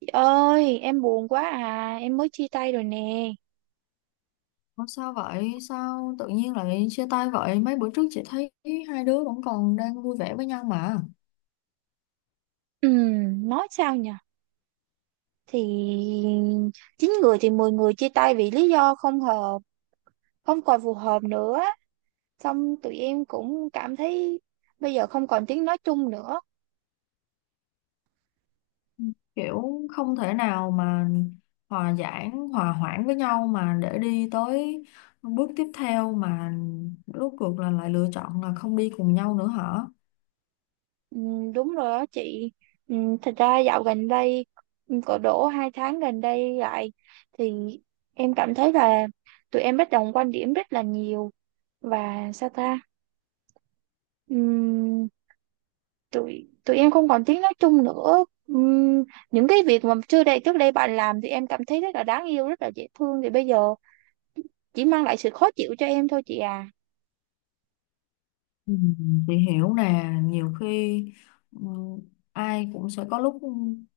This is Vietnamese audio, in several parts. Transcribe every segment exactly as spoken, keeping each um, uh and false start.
Chị ơi, em buồn quá à, em mới chia tay rồi nè. Ủa sao vậy? Sao tự nhiên lại chia tay vậy? Mấy bữa trước chị thấy hai đứa vẫn còn đang vui vẻ với nhau mà. Ừm, nói sao nhở? Thì chín người thì mười người chia tay vì lý do không hợp, không còn phù hợp nữa. Xong tụi em cũng cảm thấy bây giờ không còn tiếng nói chung nữa. Kiểu không thể nào mà hòa giải, hòa hoãn với nhau mà để đi tới bước tiếp theo mà rốt cuộc là lại lựa chọn là không đi cùng nhau nữa hả? Ừm, đúng rồi đó chị. Ừm, thật ra dạo gần đây, cỡ đổ hai tháng gần đây lại thì em cảm thấy là tụi em bất đồng quan điểm rất là nhiều và sao ta? Ừ, tụi tụi em không còn tiếng nói chung nữa. Ừm, những cái việc mà trước đây trước đây bạn làm thì em cảm thấy rất là đáng yêu, rất là dễ thương, thì bây giờ chỉ mang lại sự khó chịu cho em thôi chị à. Ừ, chị hiểu nè, nhiều khi ừ, ai cũng sẽ có lúc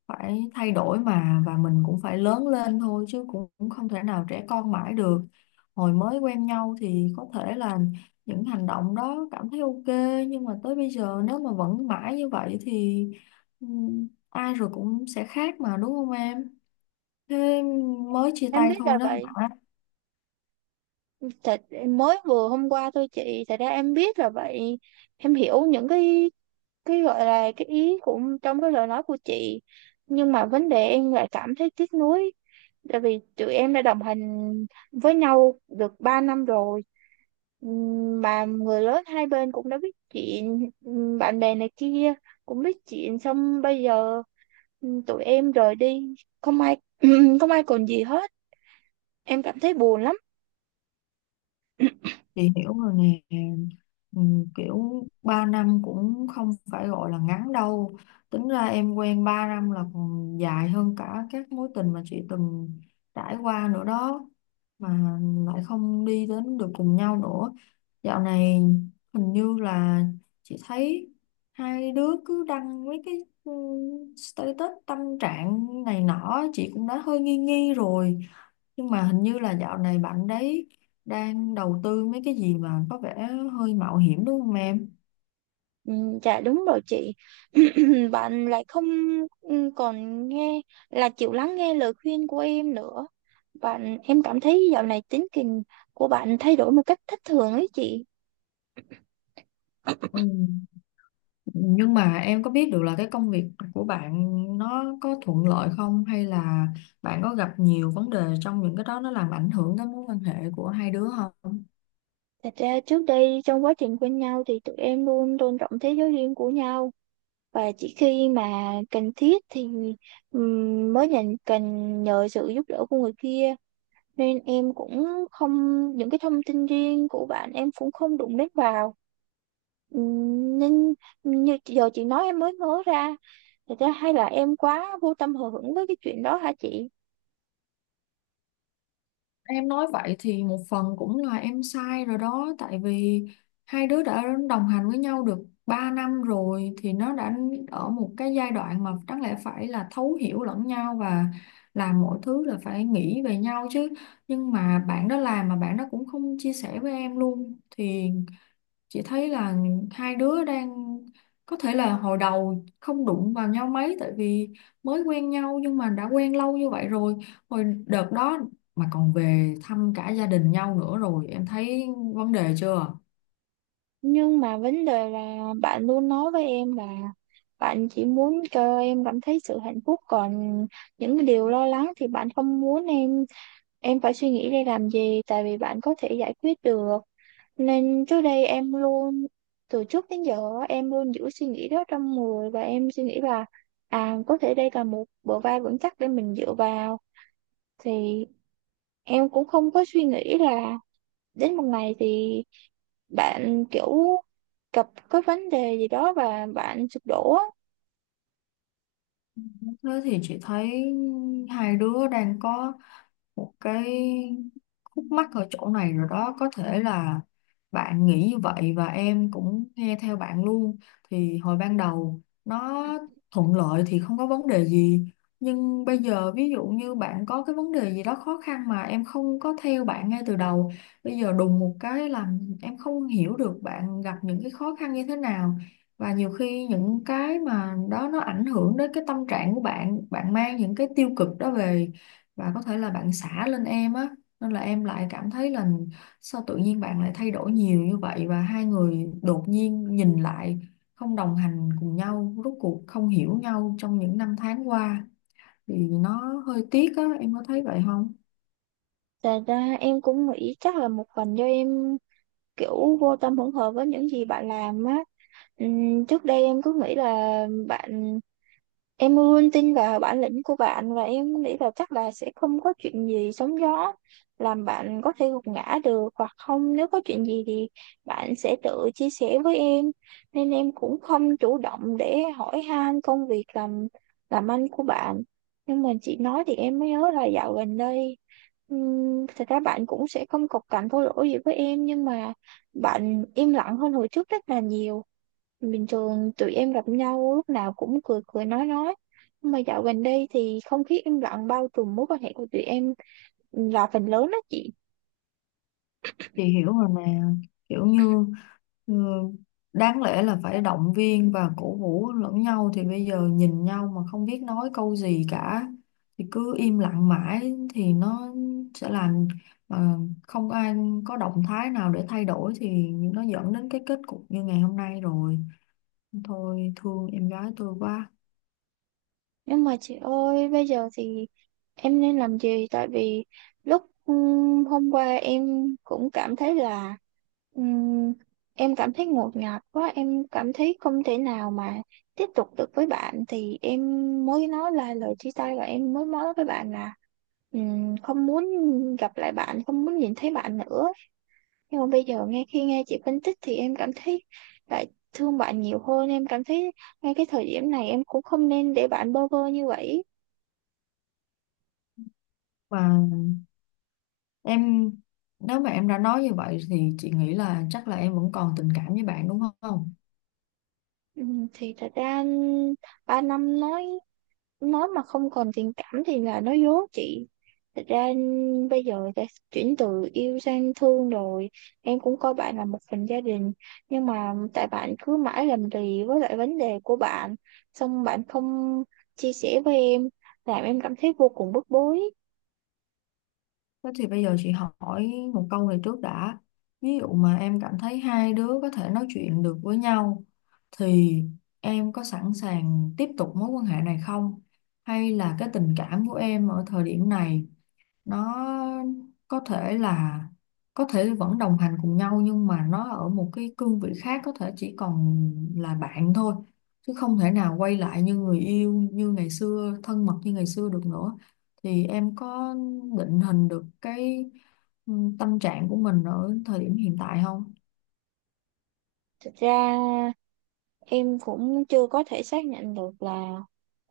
phải thay đổi mà, và mình cũng phải lớn lên thôi, chứ cũng cũng không thể nào trẻ con mãi được. Hồi mới quen nhau thì có thể là những hành động đó cảm thấy ok, nhưng mà tới bây giờ nếu mà vẫn mãi như vậy thì ừ, ai rồi cũng sẽ khác mà, đúng không em? Thế mới chia Em tay biết là thôi đó vậy, hả? thật em mới vừa hôm qua thôi chị. Thật ra em biết là vậy, em hiểu những cái cái gọi là cái ý của trong cái lời nói của chị, nhưng mà vấn đề em lại cảm thấy tiếc nuối, tại vì tụi em đã đồng hành với nhau được ba năm rồi. Ừm, mà người lớn hai bên cũng đã biết chuyện, ừm, bạn bè này kia cũng biết chuyện, xong bây giờ ừm, tụi em rời đi, không ai không ai còn gì hết, em cảm thấy buồn lắm. Chị hiểu rồi nè, ừ, kiểu ba năm cũng không phải gọi là ngắn đâu, tính ra em quen ba năm là còn dài hơn cả các mối tình mà chị từng trải qua nữa đó, mà lại không đi đến được cùng nhau nữa. Dạo này hình như là chị thấy hai đứa cứ đăng mấy cái ừ, status tâm trạng này nọ, chị cũng đã hơi nghi nghi rồi, nhưng mà hình như là dạo này bạn đấy đang đầu tư mấy cái gì mà có vẻ hơi mạo hiểm, đúng không em? Ừ, dạ đúng rồi chị. Bạn lại không ừ, còn nghe, là chịu lắng nghe lời khuyên của em nữa. Bạn em cảm thấy dạo này tính tình của bạn thay đổi một cách thất thường ấy chị. Ừ. Nhưng mà em có biết được là cái công việc của bạn nó có thuận lợi không, hay là bạn có gặp nhiều vấn đề trong những cái đó nó làm ảnh hưởng tới mối quan hệ của hai đứa không? Thật ra trước đây trong quá trình quen nhau thì tụi em luôn tôn trọng thế giới riêng của nhau, và chỉ khi mà cần thiết thì ừm, mới nhận cần nhờ sự giúp đỡ của người kia. Nên em cũng không, những cái thông tin riêng của bạn em cũng không đụng đến vào. Ừ, nên như giờ chị nói em mới nhớ ra, thật ra hay là em quá vô tâm hờ hững với cái chuyện đó hả chị? Em nói vậy thì một phần cũng là em sai rồi đó, tại vì hai đứa đã đồng hành với nhau được ba năm rồi thì nó đã ở một cái giai đoạn mà đáng lẽ phải là thấu hiểu lẫn nhau và làm mọi thứ là phải nghĩ về nhau chứ, nhưng mà bạn đó làm mà bạn đó cũng không chia sẻ với em luôn, thì chị thấy là hai đứa đang, có thể là hồi đầu không đụng vào nhau mấy tại vì mới quen nhau, nhưng mà đã quen lâu như vậy rồi, hồi đợt đó mà còn về thăm cả gia đình nhau nữa, rồi em thấy vấn đề chưa? Nhưng mà vấn đề là bạn luôn nói với em là bạn chỉ muốn cho em cảm thấy sự hạnh phúc, còn những cái điều lo lắng thì bạn không muốn em em phải suy nghĩ để làm gì, tại vì bạn có thể giải quyết được. Nên trước đây em luôn, từ trước đến giờ á, em luôn giữ suy nghĩ đó trong người, và em suy nghĩ là à, có thể đây là một bờ vai vững chắc để mình dựa vào. Thì em cũng không có suy nghĩ là đến một ngày thì bạn kiểu gặp cái vấn đề gì đó và bạn sụp đổ á. Thế thì chị thấy hai đứa đang có một cái khúc mắc ở chỗ này rồi đó, có thể là bạn nghĩ như vậy và em cũng nghe theo bạn luôn, thì hồi ban đầu nó thuận lợi thì không có vấn đề gì, nhưng bây giờ ví dụ như bạn có cái vấn đề gì đó khó khăn mà em không có theo bạn ngay từ đầu, bây giờ đùng một cái làm em không hiểu được bạn gặp những cái khó khăn như thế nào, và nhiều khi những cái mà đó nó ảnh hưởng đến cái tâm trạng của bạn, bạn mang những cái tiêu cực đó về và có thể là bạn xả lên em á, nên là em lại cảm thấy là sao tự nhiên bạn lại thay đổi nhiều như vậy, và hai người đột nhiên nhìn lại không đồng hành cùng nhau, rốt cuộc không hiểu nhau trong những năm tháng qua, thì nó hơi tiếc á, em có thấy vậy không? Thành ra em cũng nghĩ chắc là một phần do em kiểu vô tâm hỗn hợp với những gì bạn làm á. Ừm, trước đây em cứ nghĩ là bạn, em luôn tin vào bản lĩnh của bạn và em nghĩ là chắc là sẽ không có chuyện gì sóng gió làm bạn có thể gục ngã được, hoặc không, nếu có chuyện gì thì bạn sẽ tự chia sẻ với em. Nên em cũng không chủ động để hỏi han công việc làm làm ăn của bạn. Nhưng mà chị nói thì em mới nhớ là dạo gần đây ừm, thật ra bạn cũng sẽ không cộc cằn thô lỗ gì với em, nhưng mà bạn im lặng hơn hồi trước rất là nhiều. Bình thường tụi em gặp nhau lúc nào cũng cười cười nói nói nhưng mà dạo gần đây thì không khí im lặng bao trùm mối quan hệ của tụi em là phần lớn đó chị. Chị hiểu rồi nè, kiểu như ừ, đáng lẽ là phải động viên và cổ vũ lẫn nhau, thì bây giờ nhìn nhau mà không biết nói câu gì cả, thì cứ im lặng mãi thì nó sẽ làm mà không ai có động thái nào để thay đổi, thì nó dẫn đến cái kết cục như ngày hôm nay rồi, thôi thương em gái tôi quá. Nhưng mà chị ơi, bây giờ thì em nên làm gì? Tại vì lúc ừm, hôm qua em cũng cảm thấy là ừm, em cảm thấy ngột ngạt quá, em cảm thấy không thể nào mà tiếp tục được với bạn, thì em mới nói là lời chia tay, và em mới nói với bạn là ừm, không muốn gặp lại bạn, không muốn nhìn thấy bạn nữa. Nhưng mà bây giờ nghe khi nghe chị phân tích thì em cảm thấy lại thương bạn nhiều hơn, em cảm thấy ngay cái thời điểm này em cũng không nên để bạn bơ vơ như vậy. Và em, nếu mà em đã nói như vậy thì chị nghĩ là chắc là em vẫn còn tình cảm với bạn đúng không? Ừ, thì thật ra ba năm, nói nói mà không còn tình cảm thì là nói dối chị. Thật ra bây giờ đã chuyển từ yêu sang thương rồi, em cũng coi bạn là một phần gia đình, nhưng mà tại bạn cứ mãi làm lì với lại vấn đề của bạn, xong bạn không chia sẻ với em, làm em cảm thấy vô cùng bức bối. Thế thì bây giờ chị hỏi một câu này trước đã. Ví dụ mà em cảm thấy hai đứa có thể nói chuyện được với nhau thì em có sẵn sàng tiếp tục mối quan hệ này không? Hay là cái tình cảm của em ở thời điểm này, nó có thể là có thể vẫn đồng hành cùng nhau nhưng mà nó ở một cái cương vị khác, có thể chỉ còn là bạn thôi chứ không thể nào quay lại như người yêu như ngày xưa, thân mật như ngày xưa được nữa, thì em có định hình được cái ừ, tâm trạng của mình ở thời điểm hiện tại không? Thật ra em cũng chưa có thể xác nhận được là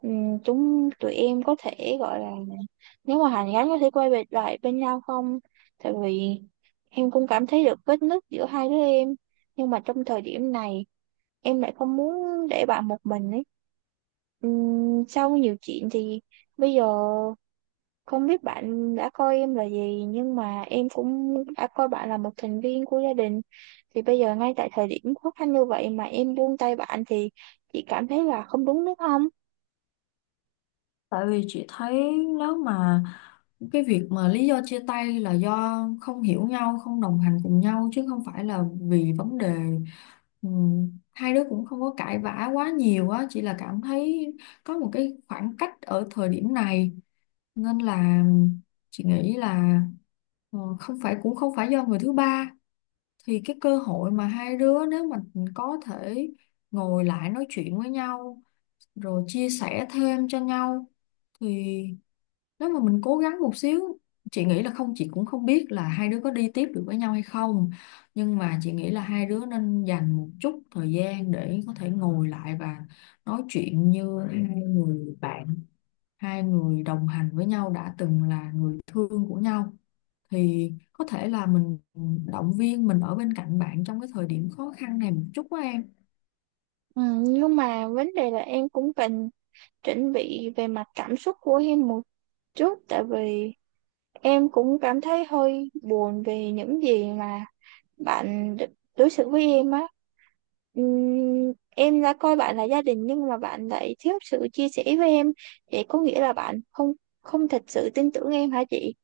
ừm, chúng tụi em có thể gọi là, nếu mà hàn gắn có thể quay về lại bên nhau không. Tại vì em cũng cảm thấy được vết nứt giữa hai đứa em, nhưng mà trong thời điểm này em lại không muốn để bạn một mình ấy. Ừm, sau nhiều chuyện thì bây giờ không biết bạn đã coi em là gì, nhưng mà em cũng đã coi bạn là một thành viên của gia đình. Thì bây giờ ngay tại thời điểm khó khăn như vậy mà em buông tay bạn thì chị cảm thấy là không đúng, đúng không? Tại vì chị thấy nếu mà cái việc mà lý do chia tay là do không hiểu nhau, không đồng hành cùng nhau chứ không phải là vì vấn đề, ừ, hai đứa cũng không có cãi vã quá nhiều á, chỉ là cảm thấy có một cái khoảng cách ở thời điểm này, nên là chị nghĩ là, ừ, không phải, cũng không phải do người thứ ba, thì cái cơ hội mà hai đứa nếu mà có thể ngồi lại nói chuyện với nhau rồi chia sẻ thêm cho nhau, thì nếu mà mình cố gắng một xíu, chị nghĩ là không, chị cũng không biết là hai đứa có đi tiếp được với nhau hay không, nhưng mà chị nghĩ là hai đứa nên dành một chút thời gian để có thể ngồi lại và nói chuyện như hai người bạn, hai người đồng hành với nhau đã từng là người thương của nhau, thì có thể là mình động viên, mình ở bên cạnh bạn trong cái thời điểm khó khăn này một chút á em. Ừ, nhưng mà vấn đề là em cũng cần chuẩn bị về mặt cảm xúc của em một chút, tại vì em cũng cảm thấy hơi buồn về những gì mà bạn đ- đối xử với em á. Ừm, em đã coi bạn là gia đình, nhưng mà bạn lại thiếu sự chia sẻ với em, vậy có nghĩa là bạn không không thật sự tin tưởng em hả chị?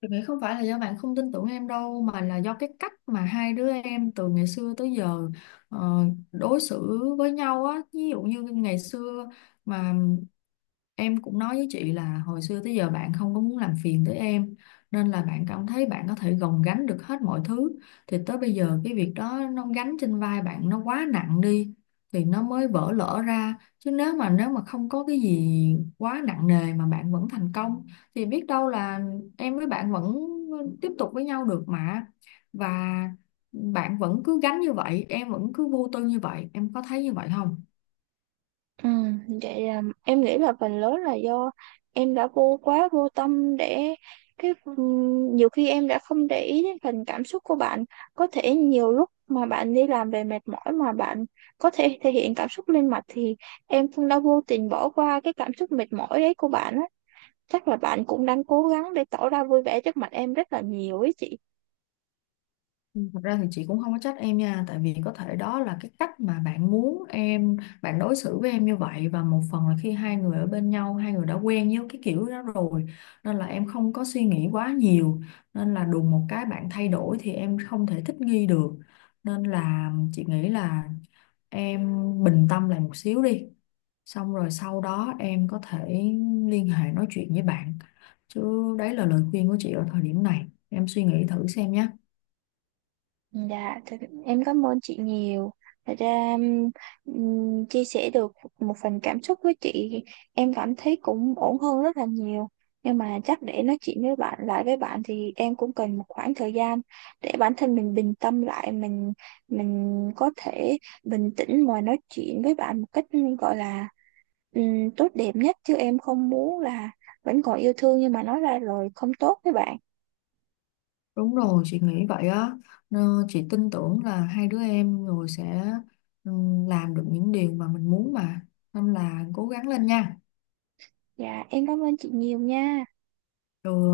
Tôi nghĩ không phải là do bạn không tin tưởng em đâu, mà là do cái cách mà hai đứa em từ ngày xưa tới giờ ờ, đối xử với nhau á, ví dụ như ngày xưa mà em cũng nói với chị là hồi xưa tới giờ bạn không có muốn làm phiền tới em, nên là bạn cảm thấy bạn có thể gồng gánh được hết mọi thứ, thì tới bây giờ cái việc đó nó gánh trên vai bạn nó quá nặng đi, thì nó mới vỡ lở ra, chứ nếu mà nếu mà không có cái gì quá nặng nề mà bạn vẫn thành công, thì biết đâu là em với bạn vẫn tiếp tục với nhau được mà, và bạn vẫn cứ gánh như vậy em vẫn cứ vô tư như vậy, em có thấy như vậy không? Ừ, vậy là em nghĩ là phần lớn là do em đã vô quá vô tâm để cái ừm, nhiều khi em đã không để ý đến phần cảm xúc của bạn. Có thể nhiều lúc mà bạn đi làm về mệt mỏi mà bạn có thể thể hiện cảm xúc lên mặt, thì em cũng đã vô tình bỏ qua cái cảm xúc mệt mỏi đấy của bạn á. Chắc là bạn cũng đang cố gắng để tỏ ra vui vẻ trước mặt em rất là nhiều ấy chị. Ừ, thật ra thì chị cũng không có trách em nha, tại vì có thể đó là cái cách mà bạn muốn em, bạn đối xử với em như vậy, và một phần là khi hai người ở bên nhau hai người đã quen với cái kiểu đó rồi, nên là em không có suy nghĩ quá nhiều, nên là đùng một cái bạn thay đổi thì em không thể thích nghi được, nên là chị nghĩ là em bình tâm lại một xíu đi, xong rồi sau đó em có thể liên hệ nói chuyện với bạn, chứ đấy là lời khuyên của chị ở thời điểm này, em suy nghĩ thử xem nhé. Dạ, thật- em cảm ơn chị nhiều. Thật ra ừm, chia sẻ được một phần cảm xúc với chị, em cảm thấy cũng ổn hơn rất là nhiều, nhưng mà chắc để nói chuyện với bạn lại với bạn thì em cũng cần một khoảng thời gian để bản thân mình bình tâm lại, mình mình có thể bình tĩnh mà nói chuyện với bạn một cách gọi là ừm, tốt đẹp nhất, chứ em không muốn là vẫn còn yêu thương nhưng mà nói ra rồi không tốt với bạn. Đúng rồi, chị nghĩ vậy á. Nó- Chị tin tưởng là hai đứa em rồi sẽ ừ, làm được những điều mà mình muốn mà. Nên là cố gắng lên nha. Dạ em cảm ơn chị nhiều nha. Rồi